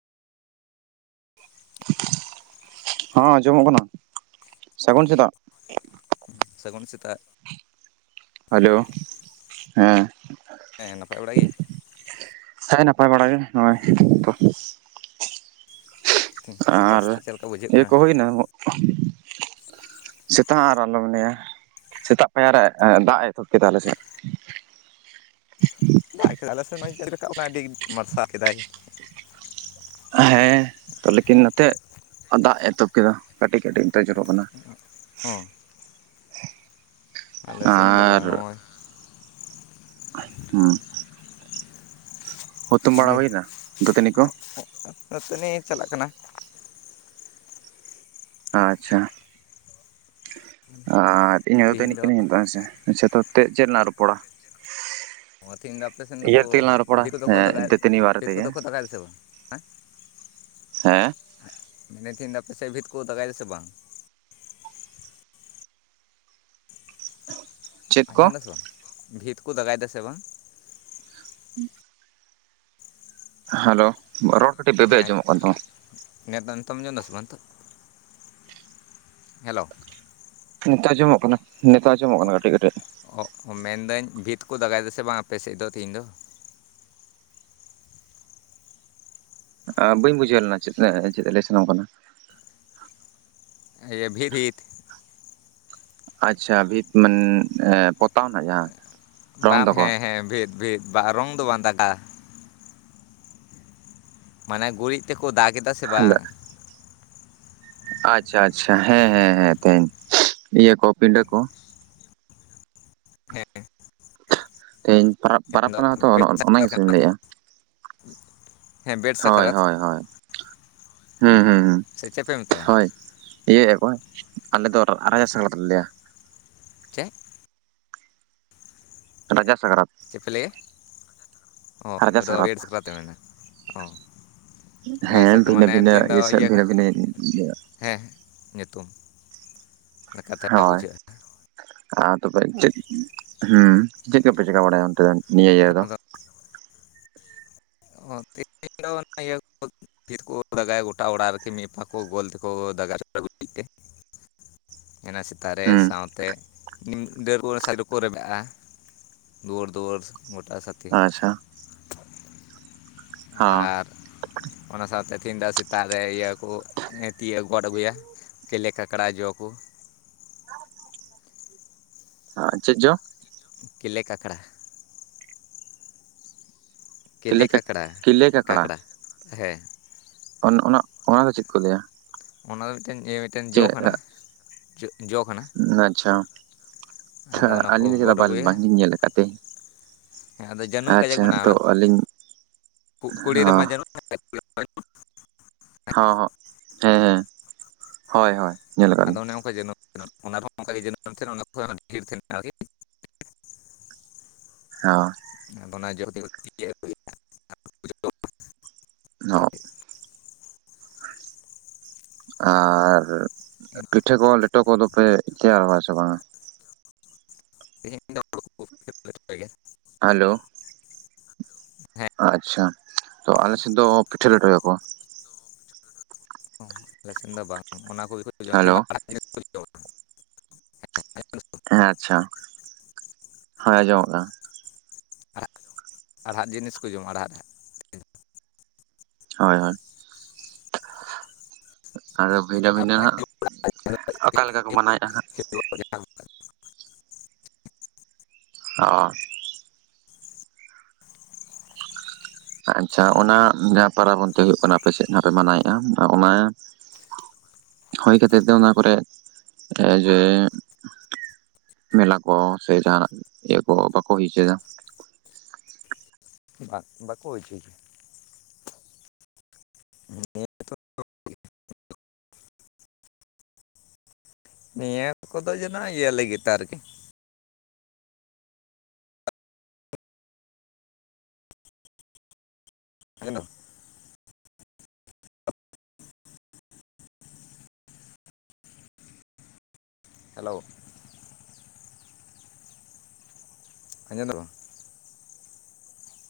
ᱦᱮᱸ ᱟᱸᱡᱚᱢᱚᱜ ᱠᱟᱱᱟ᱾ ᱥᱟᱹᱜᱩᱱ ᱥᱮᱫᱟᱜ ᱦᱚ ᱥᱟᱹᱜᱩᱱ ᱥᱮᱛᱟᱜ ᱦᱮᱞᱳ ᱦᱮᱸ ᱦᱮᱸ ᱱᱟᱯᱟᱭ ᱵᱟᱲᱟ ᱜᱮ ᱦᱮᱸ ᱱᱟᱯᱟᱭ ᱵᱟᱲᱟ ᱜᱮ ᱱᱚᱜᱼᱚᱭ ᱛᱚ ᱥᱮᱛᱟᱜ ᱟᱨ ᱥᱮᱛᱟᱜ ᱪᱮᱫ ᱞᱮᱠᱟ ᱵᱩᱡᱷᱟᱹᱜ ᱤᱭᱟᱹ ᱠᱟᱱᱟ? ᱠᱚ ᱦᱩᱭᱱᱟ ᱥᱮᱛ ᱟᱨ ᱟᱞᱚᱢ ᱢᱮᱱᱟᱮᱭᱟ ᱥᱮᱛᱟᱜ ᱯᱟᱭᱟᱨᱮ ᱫᱟᱜ ᱮ ᱛᱷᱚᱵ ᱠᱮᱫ ᱛᱟᱦᱚᱞᱮ ᱥᱮ ᱫᱟᱜ ᱠᱮᱫᱟᱭ ᱟᱞᱮ ᱥᱮ ᱪ ᱴᱮ ᱨᱟᱠᱟᱵ ᱠᱟᱱᱟ ᱟᱹᱰᱤ ᱢᱟᱨᱥᱟᱞ ᱠᱮᱫᱟᱭ᱾ ᱦᱮᱸ ᱛᱚ ᱞᱮᱠᱤᱱ ᱱᱚᱛᱮ ᱫᱟᱜ ᱮᱛᱚᱦᱚᱵ ᱠᱮᱫᱟ ᱠᱟᱹᱴᱤᱡ ᱠᱟᱹᱴᱤᱡᱛᱮ ᱡᱚᱨᱚᱜ ᱠᱟᱱᱟ᱾ ᱦᱚᱸ ᱟᱞᱮ ᱥᱮᱱ ᱫᱚ ᱟᱨ ᱵᱟᱝ ᱱᱚᱜᱼᱚᱭ ᱦᱩᱸ ᱦᱩᱛᱩᱢ ᱵᱟᱲᱟ ᱦᱩᱭᱱᱟ ᱫᱟᱹᱛᱟᱹᱱᱤ ᱠᱚ ᱡᱚ ᱱᱚᱛᱮ ᱱᱤᱡ ᱪᱟᱞᱟᱜ ᱠᱟᱱᱟ ᱟᱪᱪᱷᱟ ᱟ ᱤᱧ ᱛᱤᱦᱤᱧ ᱫᱟᱹᱛᱟᱹᱱᱤᱜ ᱫᱚ ᱠᱟᱹᱱᱟᱹᱧ ᱱᱤᱛᱳᱜ ᱦᱮᱸᱥ ᱟᱪᱪᱷᱟ ᱛᱚᱮᱫ ᱪᱮᱫ ᱨᱮᱱᱟᱜ ᱨᱚᱯᱚᱲᱟ ᱚ ᱛᱮᱦᱤᱧ ᱫᱚ ᱟᱯᱮ ᱥᱮᱮᱱ ᱫᱚᱠᱚ ᱤᱭᱟᱹ ᱛᱮᱜᱮ ᱞᱟᱝ ᱨᱚᱯᱚᱲᱟ ᱵᱷᱤᱛ ᱠᱚᱫᱚ ᱠᱚ ᱦᱮᱸ ᱫᱟᱜᱟᱭᱫᱟ ᱫᱟᱹᱛᱟᱹᱱᱤ ᱵᱟᱨᱮ ᱵᱷᱤᱛ ᱛᱮᱜᱮ ᱠᱚᱫᱚ ᱠᱚ ᱫᱟᱜᱟᱭᱫᱟ ᱥᱮ ᱵᱟᱝ ᱦᱮᱸ ᱦᱮᱸ ᱢᱮᱱᱮᱫ ᱛᱟᱦᱮᱱ ᱫᱚ ᱟᱯ ᱥᱮᱫ ᱵᱷᱤᱛ ᱠᱚ ᱫᱟᱜᱟᱭᱮᱫᱟᱥᱮ ᱵᱟᱝ ᱪᱮᱫ ᱠᱚ ᱟᱸᱡᱚᱢ ᱫᱟᱥᱮ ᱵᱟᱝ ᱵᱷᱤᱛ ᱠᱚ ᱫᱟᱜᱟᱭ ᱫᱟᱥᱮ ᱵᱟᱝ [inaudible] ᱦᱮᱞᱳ ᱨᱚᱲ ᱠᱟᱹᱴᱤᱡ ᱵᱮᱵᱮ ᱟᱸᱡᱚᱢᱚᱜ ᱠᱟᱱ ᱛᱟᱢᱟ? ᱱᱮᱛ ᱫᱚ ᱱᱤᱛᱚᱢ ᱡᱚᱱ ᱫᱚ ᱥᱮ ᱵᱟᱝ ᱛᱚ ᱦᱮᱞᱳ ᱱᱮᱛᱚᱜ ᱟᱸᱡᱚᱢᱚᱜ ᱠᱟᱱᱟ ᱱᱮᱛᱚᱜ ᱟᱸᱡᱚᱢᱚᱜ ᱠᱟᱱᱟ ᱠᱟᱹᱴᱤᱡ ᱠᱟᱹᱴᱤᱡ ᱚ ᱢᱮᱱᱫᱟᱹᱧ ᱵᱷᱤᱛ ᱠᱚ ᱫᱟᱜᱟᱭ ᱫᱟᱥᱮ ᱵᱟᱝ ᱟᱯᱮ ᱥᱮᱫ ᱫᱚ ᱛᱮᱤᱦᱤᱧ ᱫᱚ ᱵᱟᱹᱧ ᱵᱩᱡᱷᱟᱹᱣ ᱞᱮᱱᱟ ᱪᱮᱥᱞᱮ ᱪᱮᱫ ᱞᱮ ᱥᱟᱱᱟᱢ ᱠᱟᱱᱟ᱾ ᱤᱭᱟᱹ ᱵᱷᱤᱨᱤᱛ ᱟᱪᱪᱷᱟ ᱵᱷᱤᱛ ᱢᱟᱱ ᱯᱚᱛᱟᱣᱱᱟ ᱡᱟᱦᱟᱸ ᱨᱚᱝ ᱵᱟᱝ ᱫᱚᱠᱚ ᱦᱮᱸ ᱦᱮᱸ ᱵᱷᱤᱛ ᱵᱷᱤᱛ ᱵᱟᱝ ᱨᱚᱝ ᱫᱚ ᱵᱟᱝ ᱫᱟᱜᱼᱟ ᱢᱟᱱᱮ ᱜᱩᱨᱤᱡ ᱛᱮᱠᱚ ᱫᱟᱜ ᱮᱫᱟ ᱥᱮ ᱵᱟᱝ ᱟᱪᱪᱷᱟ ᱟᱪᱪᱷᱟ ᱦᱮᱸ ᱦᱮᱸ ᱛᱮᱦᱧ ᱤᱭᱟᱹ ᱠᱚ ᱯᱤᱰᱟᱹ ᱠᱚ ᱦᱮᱸ ᱛᱮᱦᱮᱧ ᱯ ᱯᱚᱨᱟᱽ ᱫᱚ ᱠᱟᱱᱟ ᱦᱚᱸᱛᱚ ᱵᱮᱰ ᱥᱟᱠᱨᱟᱛ ᱚᱱᱟᱱᱟᱜᱤᱪᱩᱧ ᱠᱟᱱᱟ ᱛᱚ ᱞᱟᱹᱭᱮᱜᱼᱟ ᱦᱮᱸ ᱵᱮᱰ ᱦᱳᱭ ᱥᱟᱠᱨᱟᱛ ᱦᱳᱭ ᱦᱳᱭ ᱦᱮᱸ ᱦᱮᱸ ᱥᱮ ᱪᱮᱫ ᱯᱮ ᱢᱮᱛᱟᱜᱼᱟ ᱚᱠᱚᱭ ᱟᱞᱮ ᱫᱚ [unintelligible] ᱞᱮᱮᱭᱟ ᱪᱮᱫ ᱨᱟᱪᱟᱥ ᱪᱮᱫ ᱯᱮ ᱞᱟᱹᱭᱭᱟ [unintelligible] ᱥᱟᱠᱨᱟᱛ ᱢᱮᱱᱟ ᱟ ᱦᱮᱸ ᱵᱷᱤᱱᱟᱹ ᱵᱷᱤᱱᱟᱹ ᱤᱭᱟᱹ ᱥᱮᱮᱫ ᱵᱷᱤᱱᱟᱹ ᱵᱷᱤᱱᱟᱹ ᱤᱭᱟᱹ ᱦᱮᱸ ᱧᱩᱛᱩᱢ ᱞᱮᱠᱟᱛᱮ ᱦᱳᱭ ᱵᱩᱡᱷᱟᱹᱜᱼᱟ ᱟᱨ ᱛᱚᱵᱮ ᱪᱮᱫ ᱦᱮᱸ ᱪᱮᱫ ᱠᱚᱯᱮ ᱪᱤᱠᱠᱟ ᱵᱟᱲᱟᱭᱟ ᱚᱱᱛᱮ ᱫᱚ ᱱᱤᱭᱟᱹ ᱤᱭᱟᱹ ᱨᱮᱫᱚ ᱚ ᱛᱮᱦᱮᱧ ᱫᱚ ᱤᱭᱟᱹ [unintelligible] ᱜᱚᱴᱟ ᱚᱲᱟᱜ ᱟᱨᱠᱤ ᱢᱤᱫ ᱠᱚ ᱜᱳᱞ ᱛᱮᱠᱚ [unintelligible] [inaudible] ᱚᱱᱟ ᱥᱮᱛᱟᱜ ᱨᱮ ᱦᱩᱸ ᱥᱟᱶᱛᱮ ᱱᱤᱢ ᱰᱟᱹᱨ ᱠᱚ ᱥᱟᱭᱰ ᱨᱮᱠᱚ ᱨᱮᱵᱮᱜᱼᱟ ᱫᱩᱣᱟᱹᱲ ᱫᱩᱣᱟᱹᱨ ᱜᱚᱴᱟ ᱥᱟᱛᱷᱤ ᱟᱪᱪᱷᱟ ᱦᱚᱸ ᱟᱨ ᱚᱱᱟ ᱥᱟᱶᱛᱮ [unintelligible] ᱥᱮᱛᱟᱜ ᱨᱮ ᱤᱭᱟᱹ ᱠᱚ [unintelligible] ᱛᱤᱭᱳᱜ ᱜᱚᱫ ᱟᱹᱜᱩᱭᱟ ᱠᱮᱞᱮ ᱠᱟᱠᱲᱟ ᱡᱚ ᱠᱚ [unintelligible] ᱦᱟᱸ ᱪᱮᱫ ᱡᱚ ᱠᱮᱞᱮ ᱠᱟᱠᱲᱟ ᱠᱮᱞᱮ ᱠᱤᱞᱮ ᱠᱟᱠᱲᱟ ᱠᱟᱠᱲᱟ ᱦᱮᱸ ᱚᱱᱟ ᱚᱱᱟᱫᱚ ᱪᱮᱫ ᱠᱚ ᱞᱟᱹᱭᱟ ᱚᱱᱟ ᱫᱚ ᱢᱤᱫᱴᱮᱱᱤᱭᱟᱹ ᱢᱤᱫᱴᱮᱱ ᱡᱚ ᱪᱮᱫ ᱠᱟᱱᱟ ᱡᱚ ᱠᱟᱱᱟ ᱟᱪᱪᱷᱟ ᱟᱫᱚ ᱚᱱᱟ ᱠᱚ ᱟᱹᱞᱤᱧ ᱫᱚ ᱪᱮᱫ ᱜᱚᱫ ᱟᱹᱜᱩᱭᱟ ᱵᱟᱝᱞᱤᱧ ᱧᱮᱞ ᱟᱠᱟᱫ ᱛᱮ ᱦᱮᱸ ᱟᱫᱚ ᱡᱟᱹᱱᱩᱢ ᱠᱟᱡᱟᱠ ᱟᱪᱪᱷᱟ ᱢᱮᱱᱟᱜ ᱛᱚ ᱟ ᱟᱹᱞᱤᱧ ᱠᱩ ᱠᱩᱲᱤ ᱨᱮᱢᱟ ᱦᱚᱸ ᱡᱟᱹᱱᱩᱢ [unintelligible] ᱦ ᱦ ᱦᱮᱸ ᱦᱮᱸ ᱦᱳᱭ ᱦᱳᱭ ᱧᱮᱞ ᱟᱠᱟᱫ ᱞᱤᱧ ᱟᱫᱚ ᱚᱱᱮ [unintelligible] ᱦ ᱟᱫᱚ ᱚᱱᱟ ᱡᱚ [unintelligible] ᱦᱚᱸ ᱟᱨ ᱯᱤᱴᱷᱟᱹ ᱠᱚ ᱞᱮᱴᱚ ᱠᱚᱫᱚᱯᱮ ᱛᱮᱭᱟᱨᱟ ᱥᱮ ᱵᱟᱝᱟ [unintelligible] ᱦᱮᱞᱳ ᱦᱮᱸ ᱟᱪᱪᱷᱟ ᱛᱚ ᱟᱞᱮ ᱥᱮᱫ ᱫᱚ ᱯᱤᱴᱷᱟᱹ ᱞᱮᱴᱚᱭᱟᱠᱚ ᱟᱞᱮ ᱥᱮᱱ ᱫᱚ ᱵᱟᱝ ᱦᱮᱞᱳ [unintelligible] ᱦᱮᱸ ᱟᱪᱪᱷᱟ ᱦᱮᱸ ᱟᱸᱡᱚᱢᱚᱜ ᱠᱟᱱᱟ ᱟᱲᱦᱟᱜ ᱡᱤᱱᱤᱥ ᱠᱚ ᱡᱚᱢᱟ ᱟᱟᱲᱦᱟᱜ [unintelligible] ᱦᱳᱭ ᱦᱳᱭ ᱟᱫᱚ ᱵᱷᱤᱱᱟᱹ ᱵᱷᱤᱱᱟᱹ ᱦᱟᱸᱜ ᱚᱠᱟᱮ ᱞᱮᱠᱟ ᱠᱚ ᱢᱟᱱᱟᱣᱮᱫᱼᱟ ᱦᱟᱸᱜ ᱦ ᱟᱪᱪᱷᱟ ᱚᱱᱟ ᱡᱟᱦᱟᱸ ᱯᱚᱨᱟᱵᱽ ᱚᱱᱛᱮ ᱦᱩᱭᱩᱜ ᱠᱟᱱᱟ ᱟᱯᱮ ᱥᱮᱫ ᱡᱟᱦᱟᱸ ᱯᱮ ᱢᱟᱱᱟᱣᱮᱫᱼᱟ ᱚᱱᱟ ᱦᱩᱭ ᱠᱷᱟᱹᱛᱤᱨ ᱛᱮ ᱚᱱᱟ ᱠᱚᱨᱮᱜ ᱡᱮ ᱢᱮᱞᱟ ᱠᱚ ᱥᱮ ᱡᱟᱦᱟᱱᱟᱜ ᱤᱭᱟᱹ ᱠᱚ ᱵᱟᱠᱚ ᱦᱩᱭᱪᱚᱭᱮᱫᱟ ᱵᱟᱝ ᱵᱟᱠᱚ ᱦᱩᱭᱪᱚᱭᱮᱫᱭᱟ ᱱ [unintelligible] ᱱᱤᱭᱟᱹ ᱠᱚᱫᱚ ᱡᱮᱱᱚ ᱤᱭᱟᱹ ᱞᱟᱹᱜᱤᱫ ᱛᱮ ᱟᱨᱠᱤ ᱦᱮᱞᱳ ᱦᱮᱞᱳ ᱟᱸᱡᱚᱢᱫᱟ ᱵᱟᱝ